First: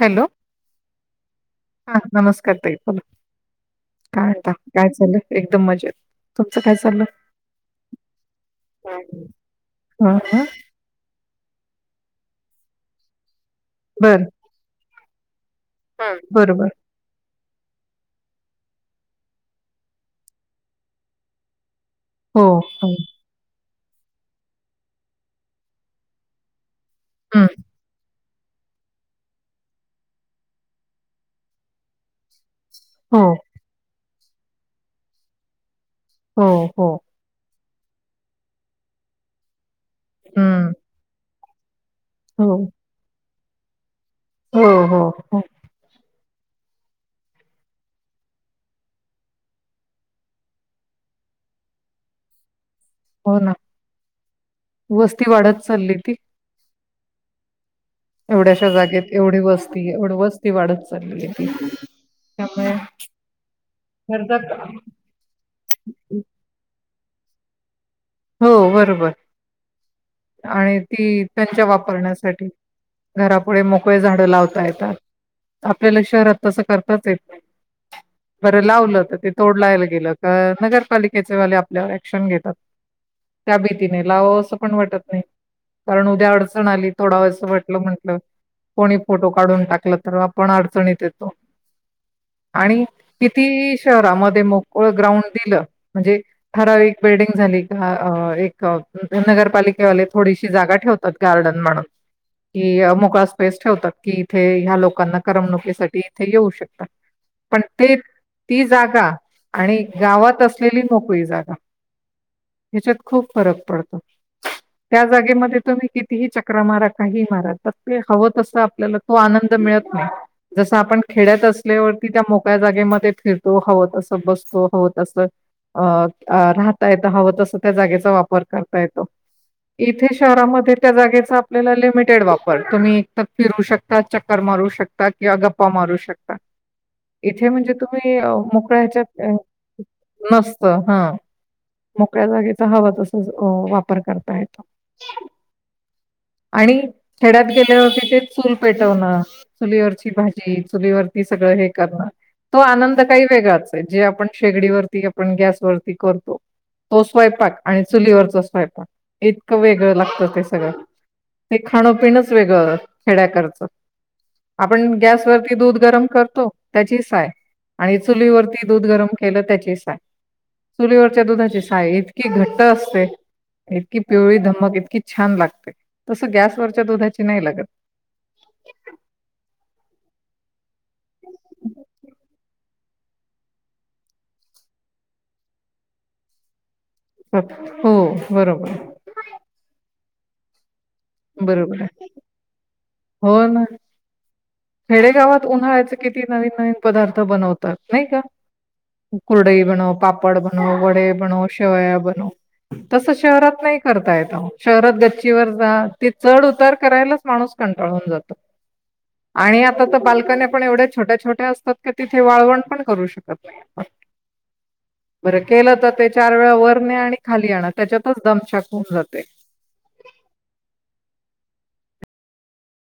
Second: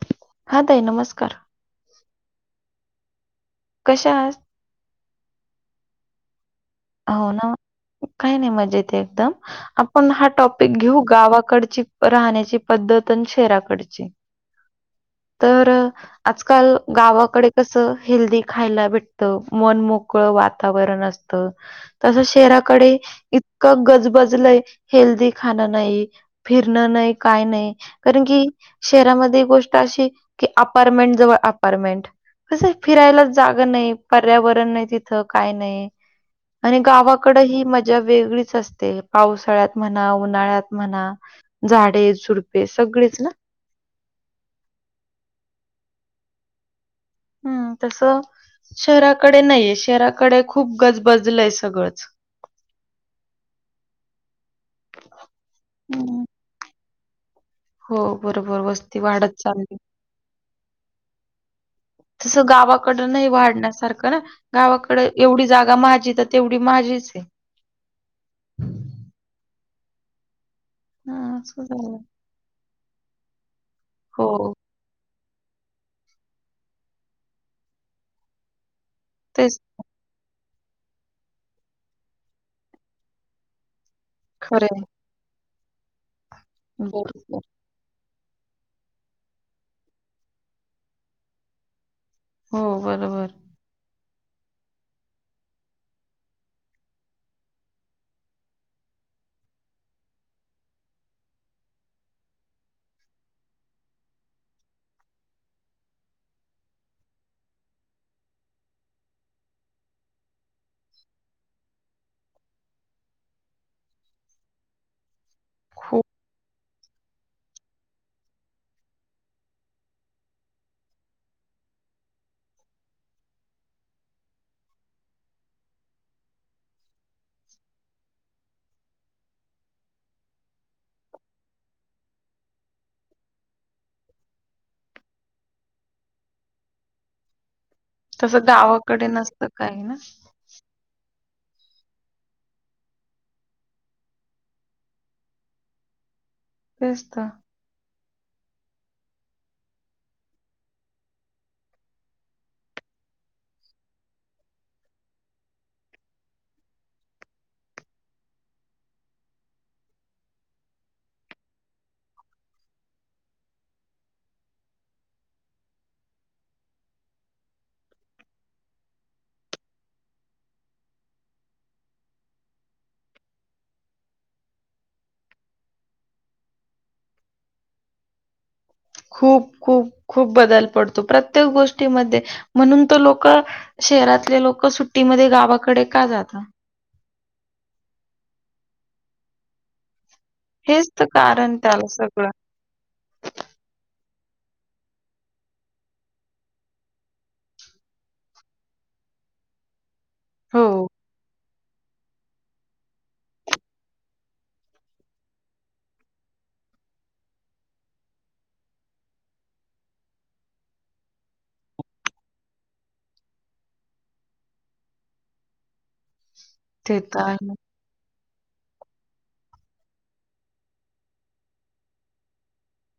Hello हा ताई नमस्कार. हा नमस्कार ताई बोला कशा काय आहात? म्हणता. आता काय चालंय एकदम मजेत. तुमचं काय चाललं हो ना, काही नाही मजेत एकदम आपण हा टॉपिक घेऊ गावा कडची राहण्याची पद्धत न शहराकडची बर तर आजकाल बरोबर गावाकडे कसं हेल्दी खायला भेटतं मन मोकळ, वातावरण असतं. तसं हो हो शहराकडे इतकं गजबजलंय, हेल्दी खाणं नाही फिरत नाही काय हं, नाही कारण की शहरामध्ये एक गोष्ट अशी की अपारमेंट जवळ अपारमेंट कस हो फिरायला जागा नाही, पर्यावरण नाही, तिथं काय नाही. हो आणि हो गावाकडे ही मजा वेगळीच असते पावसाळ्यात म्हणा हं, उन्हाळ्यात म्हणा झाडे, हो झुडपे, सगळेच ना, हो हो हो. हम्म तस. शहराकडे, नाहीये शहराकडे, खूप गजबजलंय सगळंच. हो ना, वस्ती वाढत चालली ती. हम्म. हो बरोबर एवढ्याशा वस्ती जागेत वाढत एवढी, चालली. वस्ती एवढ, वस्ती वाढत चालली आहे ती तसं त्यामुळे गावाकड नाही वाढण्यासारखं ना, गरजा गावाकड एवढी जागा माझीे तेवढी माझीच आहे. हो बरोबर आणि ती हा असं त्यांच्या झालं. वापरण्यासाठी घरापुढे मोकळे झाडं हो लावता येतात. आपल्याला शहरात तसं करताच येत, नाही बरं लावलं. ते तेच तोडलायला गेलंत नगरपालिकेच, वाले आपल अँक्शण घेतात. त्या तिने लाव असं पण खरंय वाटत नाही. कारण उद्या अडचण आली थोड व बरोबर. असं वाटलं म्हंटलं कोणी फोटो काढून टाकलं तर आपण अडचणीत येतो. हो आणि बरोबर किती स्व त्या मधे मग ओ ग्राउंड दिलं म्हणजे ठराविक बिल्डंग झाली. हाआ एक नगरपालिकेवाले थोडीशी जागा ठेवतात. गार्डन म्हणून कि मोकळा स्पेस ठेवतात. कि इथे ह्या लोकांना करमणुकीसाठी इथे येऊ शकतात. पण ते ती जागा आणि गावात असलेली मोकळी जागा ह्याच्यात खूप फरक पडतो त्या जागे म तुम्ही खूप कितीही चक्रा मारा काही मारा [unintelligible] प्रत ते हवं तसं आपल्याला तो आनंद मिळत नाही. जस आपण खेड्यात असल्यावरती त्या मोक्याळ्या जागे मध्ये फिरतो हव, तस बसतो हव, हत तसं अ राहताय हवं तस त्या जागेचा वापर करता येतो. इथे शहरामध्ये त्या जागेचा, आपल्याला लिमिटेड वापर तुम्ही एक फिरू शकता चक्कर मारु शकता. किंवा गप्पा मारू शकता. इथे म्हणजे तुम्ही तसं मोकळ्या गावाकडे ह्याच्यात नसतं काही ना नसत हा. मोकळ्या जागेचा हवा तसच वापर करता येतो. आणि तेच तर. खेड्यात गेल्या वरती ते चूल पेटवणं चुलीवरची, भाजी चुलीवरती, सगळं हे करणं तो आनंद काही वेगळाच हे. जे आपण शेगडीवररती आपण गॅसवररती करतो. तो स्वयंपाक, आणि चुलीवरच स्वयंपाक, इतकं वेगळं लागतं ते सगळं ते खाणंपिणच वेगळं खेड्याकरचं आपण गॅसवररती दूध गरम करतो. त्याची साय आणि चुलीवरती, दूध गरम केलं त्याची साय चुलीवरच्या, दुधाची छायतकी घट्ट असते. इतकी पिवळी धमक इतकी छान लागते. तसं गॅसवररच्या दुधाची नाही लागत. खूप खूप खूप बदल पडतो प्रत्येक गोष्टीमध्ये म्हणून त लोक शहरातले लोक सुट्टीमध्ये गावाकडे का जात? [unintelligible] हो बरोबर [unintelligible] हेच तर कारण बरोबर त्याला आहे सगळं हो ना खेडेगावात उन्हाळ्याच किती नवीन नवीन पदार्थ बनवतात नाही का? कुरडई बनव, पापड हो, बनव, वडे बनव, शेवाया बनव. तस शहरात नाही करता येत शहरात गच्चीवर जा ते चढ उतार करायलाच माणूस कट कंटाळून जातो. [inaudible] आणि आता तर बालकणया पण एवढ्या छोट्या, छोट्या असतात क तिथे वाळवण पण करू शकत नाही. [inaudible] बर केलं तर ते चार वेळा वर ने ते आणि तर खाली आहे. आण त्याच्यातच दम थकून जातय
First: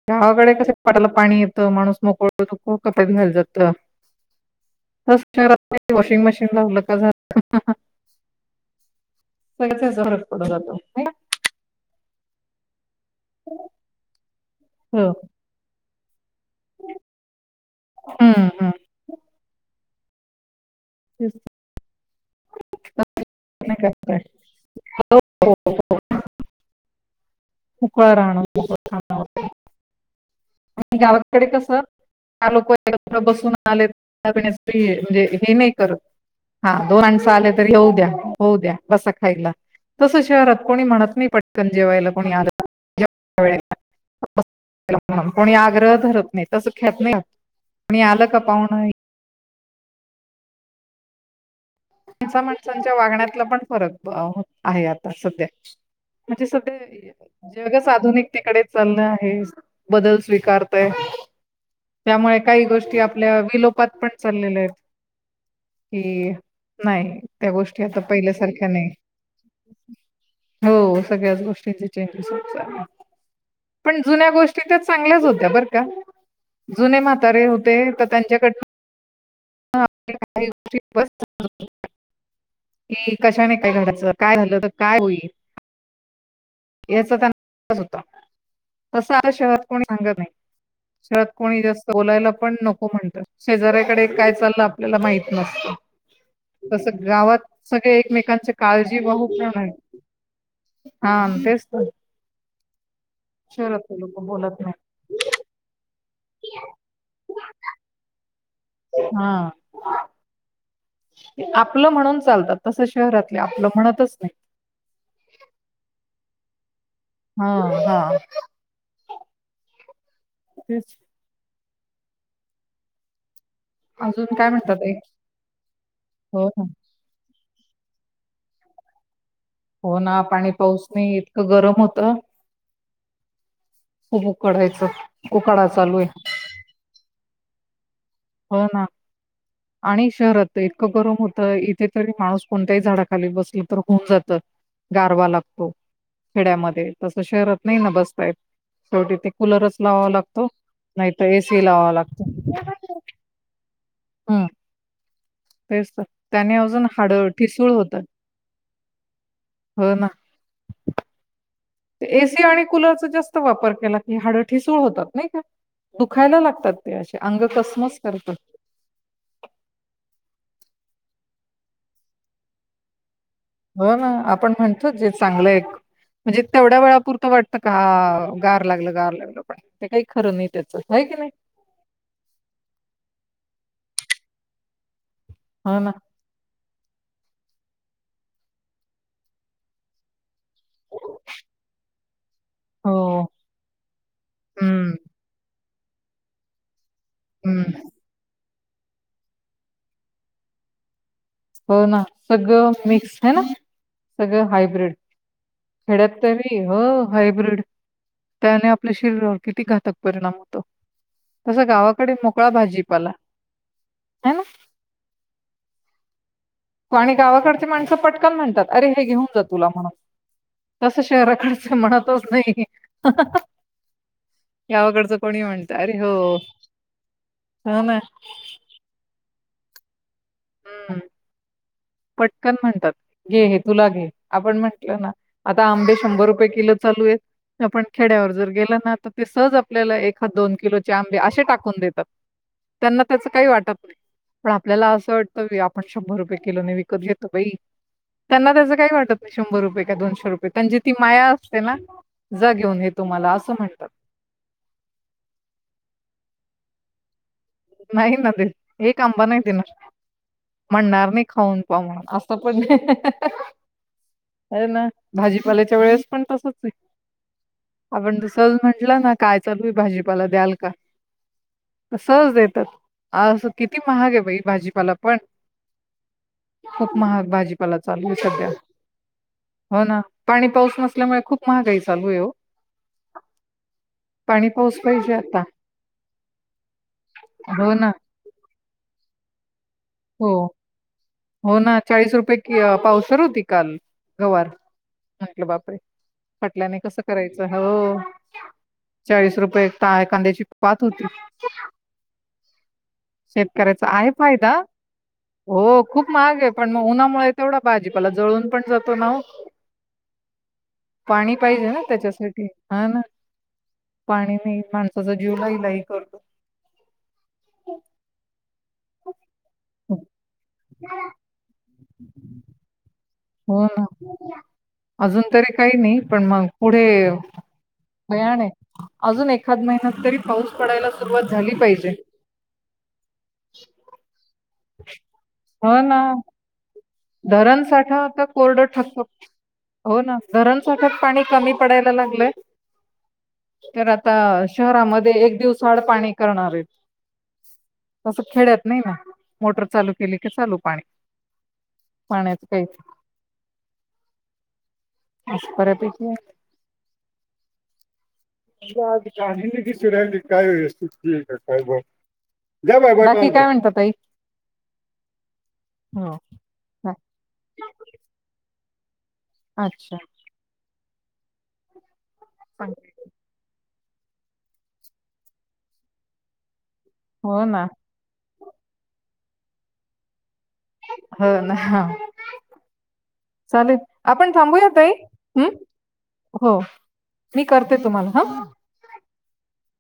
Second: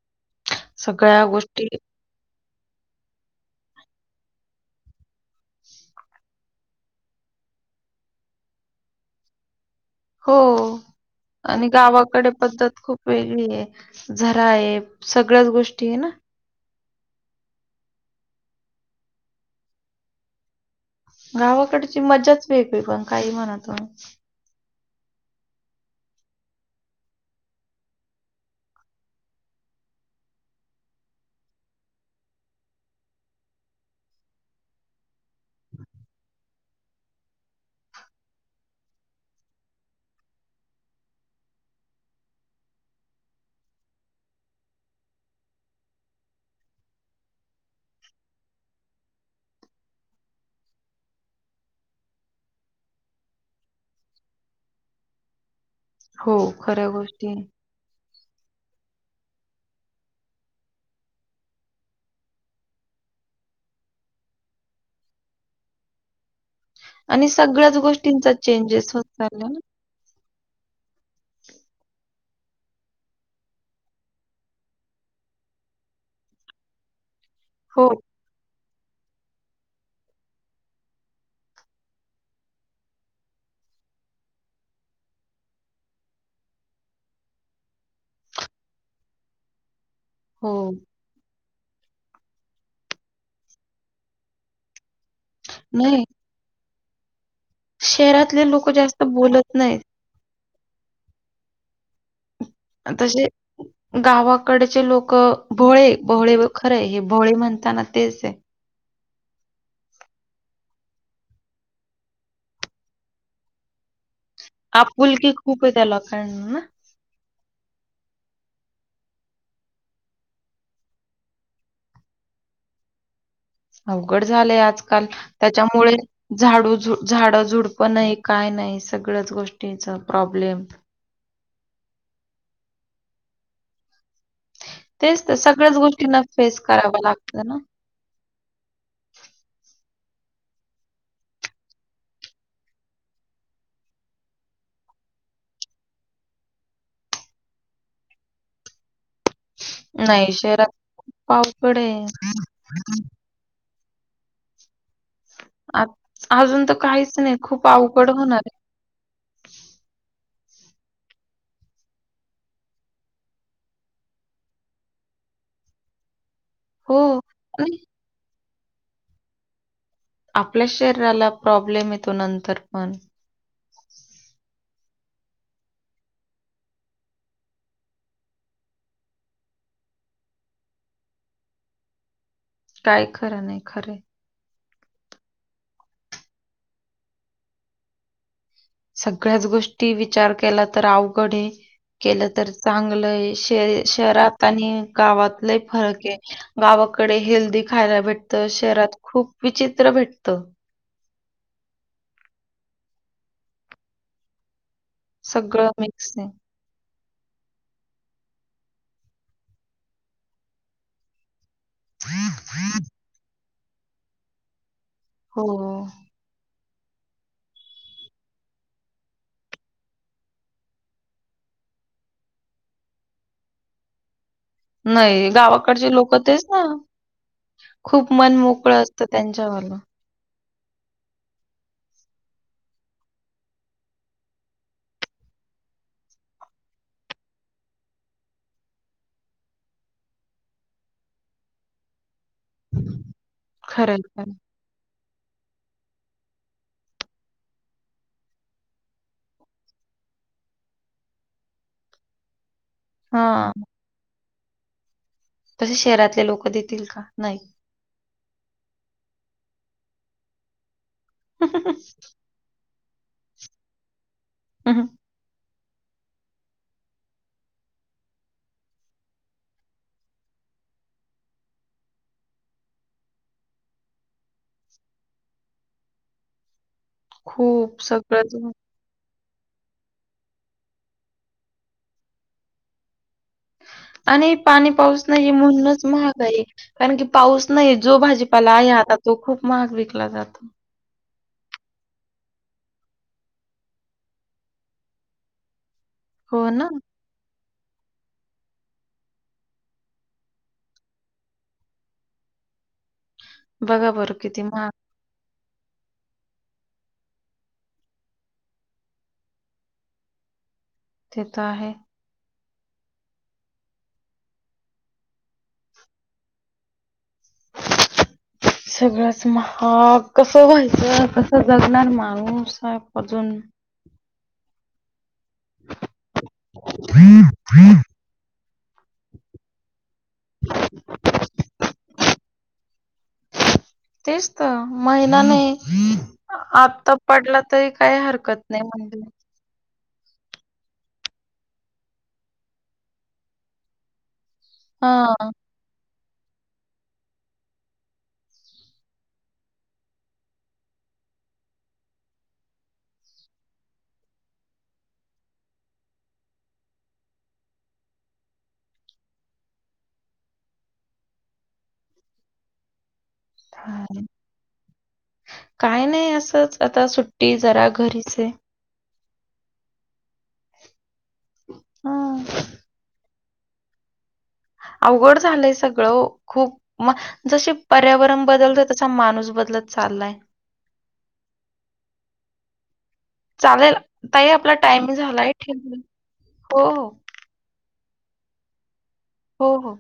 गावाकडे कस पाटाला सगळ्या पाणी गोष्टी येतं माणूस मोकळतो कपत घाल जातं [unintelligible] वॉशिंग मशीन लावलं झाल [unintelligible] [unintelligible] फरक हो. पडत जातो आणि गावाकडे पद्धत खूप वेगळी आहे झरा आहे सगळ्याच गोष्टी आहे ना हम्म हम्म [inaudible] गावाकडची मजाच वेगळी [inaudible] पण काही म्हण तुम्ही हो [inaudible] [inaudible] हो हो [unintelligible] [inaudible] आणि [inaudible] गावातकडे कसं चार लोक एकत्र बसून आलेण्या म्हणजे हे नाही करत. हा दोन माणस आले तरी होऊ द्या, होऊ द्या बसा खाईला. तस शहरात कोणी म्हणत नाही पटकन जेवायला कोणी आलं? [inaudible] [unintelligible] कोणी आग्रह धरत नाही तस ख्यात नाही कोणी आलं का पाहुणं माणसा [unintelligible] माणसांच्या वागण्यातला पण फरक आहे आता सध्या हो, म्हणजे खऱ्या सगळे गोष्टी आहे. जगच आधुनिक तिकडे चालय आहे बदल स्वीकारतय. त्यामुळे काही गोष्टी आपल्या विलोपात पण चाललेल्या आहेत. कि नाही आणि त्या सगळ्याच गोष्टी आता गोष्टींचा पहिल्यासारख्या नाही चेंजेस होत चालला ना. हो सगळ्याच गोष्टींचे चेंजेस [unintelligible] होत चालले पण जुन्या गोष्टी त्या चांगल्याच होत्या बर का? जुने म होते हो, तर त्यांच्याकडन [unintelligible] [unintelligible] [inaudible] कशाने? काय घराचं? काय झालं तर काय होईल. याचा त्यांना [inaudible] होता तस शहरात [inaudible] कोणी सांगत नाही हो. शह कोणी जास्त बोलायला पण नको म्हणत [unintelligible] शेजऱ्याकडे काय चाललं आपल्याला माहित नसत नाही, [unintelligible] तस गावात सगळे शहरातले एकमेकांचे लोकं काळजी जास्त बहू पण बोलत आहे नाहीत. हा [unintelligible] तेच तर तसे शहरातले लोक बोलत गावाकडचे नाही लोक भोळे भोळे खरं आहे हे भोळे म्हणताना तेच आहे [inaudible] हा [unintelligible] आपलं म्हणून चालतात तस शहरातले आपलं म्हणतच नाही. आपुलकी खूप आहे त्या लोकांना ना. हो [unintelligible] हो [inaudible] अवघड अजून काय झालेय म्हणतात ताई आजकाल त्याच्यामुळे हो ना झाडू झाड झुड पण नाही काय नाही सगळच हो ना पाणी पाऊस नाही इतकं गरम होत. तेच तर उकाडा सगळ्याच चालू आहे गोष्टींना फेस कराव लागत ना हो ना आणि शहरात इतकं गरम होतं इथे तरी माणूस कोणत्याही झाडाखाली बसला तर होऊन जात. गारवा लागतो खेड्यामध्ये तस शहरात नाही न बसताय शेवटी ते कुलरच लावावा नाही लागतो, शहरात नाहीतर खूप ए. सी. अवघड लावा आहे. लागतो. हम. आ तेच त्याने तर अजून हाड काहीच नाही खूप ठिसूळ होत अवघड होणार आहे. हो ना. ए. सी. आणि कुलरचा जास्त वापर केला की हाड ठसूळ होतात नाही का दुखायला लागत. तेे हो अंग आणि कसमच करतात. आपल्या शरीराला प्रॉब्लेम येतो नंतर पण हो ना आपण म्हणतो जे चांगलं एक म्हणजे तेवढ्या वेळापुरतं वाटतं का गार लागलं गार लागलं पण ते काही खरं नाही त्याच. क नाही. काय खरं, नाही खरं. हो ना. सगळ्याच गोष्टी विचार केला तर अवघडे केलं. तर हो चांगलं श शहरात आणि हम्म गावातलंही फरक आहे गाव कडे हेल्दी हम्म खायला भेटत, शहरात खूप विचित्र भेटत. हो ना सगळं मिक्स ह ना सगळं हायब्रीड. सगळं मिक्स खेड्यात आहे तरी हो हायब्रीड त्याने आपल्या शरीरावर किती घातक परिणाम होतो. तस गावाकडे मोकळा भाजीपाला आहे ना. हो. आणि गावाकडची माणसं पटकन म्हणतात अरे हे घेऊन जा तुला म्हणून.. तसं शहराकडच म्हणतच नाही. गावाकडचं नाही कोणी म्हणतं गावाकडचे अरे हो लोक तेच ना. हो ना खूप मन मोकळ असतं त्यांच्या वालं.. हम्म. [unintelligible] पटकन म्हणतात घे हे तुला घे आपण म्हंटलं ना आता आंबे शंभर रुपये किलो चालू आहेत. आपण खेड्यावर जर गेल ना तर ते सहज आपल्याला एख हा दोन किलोचे आंबे असे टाकून देतात. त्यांना त्याच काही वाटत खरं नाही आहे, खरं आहे. पण आपल्याला असं वाट आपण शंभर रुपये किलोने विकत घेतो बाई. त्यांना त्याचं काही वाटत नाही शंभर रुपये का दोनशे रुपये पणजी ती माया असते ना. जा घेऊन हे तुम्हाला हां, असं म्हणतात. तसे शहरातले लोक देतील का नाही. नाही न ते एक आंबा नाही देणार म्हणणार नाही खाऊन पा म्हणून असं पण ना भाजी. पाल्याच्या वेळेस पण तसच आहे. आपण तस म्हंटलं ना कायच तु भाजीपाला द्याल का. सहज देत. तर असं किती महाग आहे बाई भाजीपाला पण.. खूप महाग भाजीपाला खूप चालू सगळंच सध्या. हो ना पाणी पाऊस नसल्यामुळे खूप महागाई चालू आहे हो. आणि पाणी पाऊस नाही म्हणूनच महाग आहे कारण की पाऊस- हो नाही ना जो भाजीपाला आहे आता तो खूप महाग विकला हो जातो. हो ना चाळीस रुपये कि पावसर होती काल गवार म्हटलं बाप रे हो ना पटल्याने कसं करायचं. हो चाळीस रुपये कांद्याची पात होती. [unintelligible] शेतकऱ्याचा बघा आहे बरं किती फायदा. महाग हो खूप महाग आहे पण मग उन्हामुळे तेवढा भाजीपाला जळून पण जातो ना ओ. [unintelligible] ते पाणी तर पाहिजे आहे. ना त्याच्यासाठी. हा ना पाणी नाही माणसाचा जीव लाहीलाही करतो. सगळंच महाग कस व्हायचं कस जगणार माणूस. अजून हो ना. अजून तरी काही नाही, पण मग पुढे भयाण हे. अजून एखाद महिन्यात.. तरी पाऊस पडायला सुरुवात झाली पाहिजे. महिनाने हो ना आता पडला धरण तरी काही साठाता हरकत नाही कोरडं म्हणजे ठकत हो ना धरण साठा पाणी कमी पडायला लागलंय. तर आता शहरामध्ये हा एक दिवस आड पाणी करणार आहे. तस खेड्यात नाही ना मोटर चालू केली की चालू पाणी. पाण्याचं काही नाही. बऱ्यापैकी आहे. काहीनी कस राहिली काय व्यवस्थ का काय बघ जा बा [inaudible] काय म्हणतात तई? काय नाही असंच आता काय सुट्टी जरा घरीच हे. अच्छा! हा. सांग अवघड झालंय सगळं ओ खूप म हो जसे ना पर्यावरण बदल तसा माणूस बदलत चाललाय. हो ना ह. चालेल, ताई आपण आपला थांबूया टाईम ताई झालाय हं ठेवू. हो मी कर ते तुम्हाला हं. हो हो.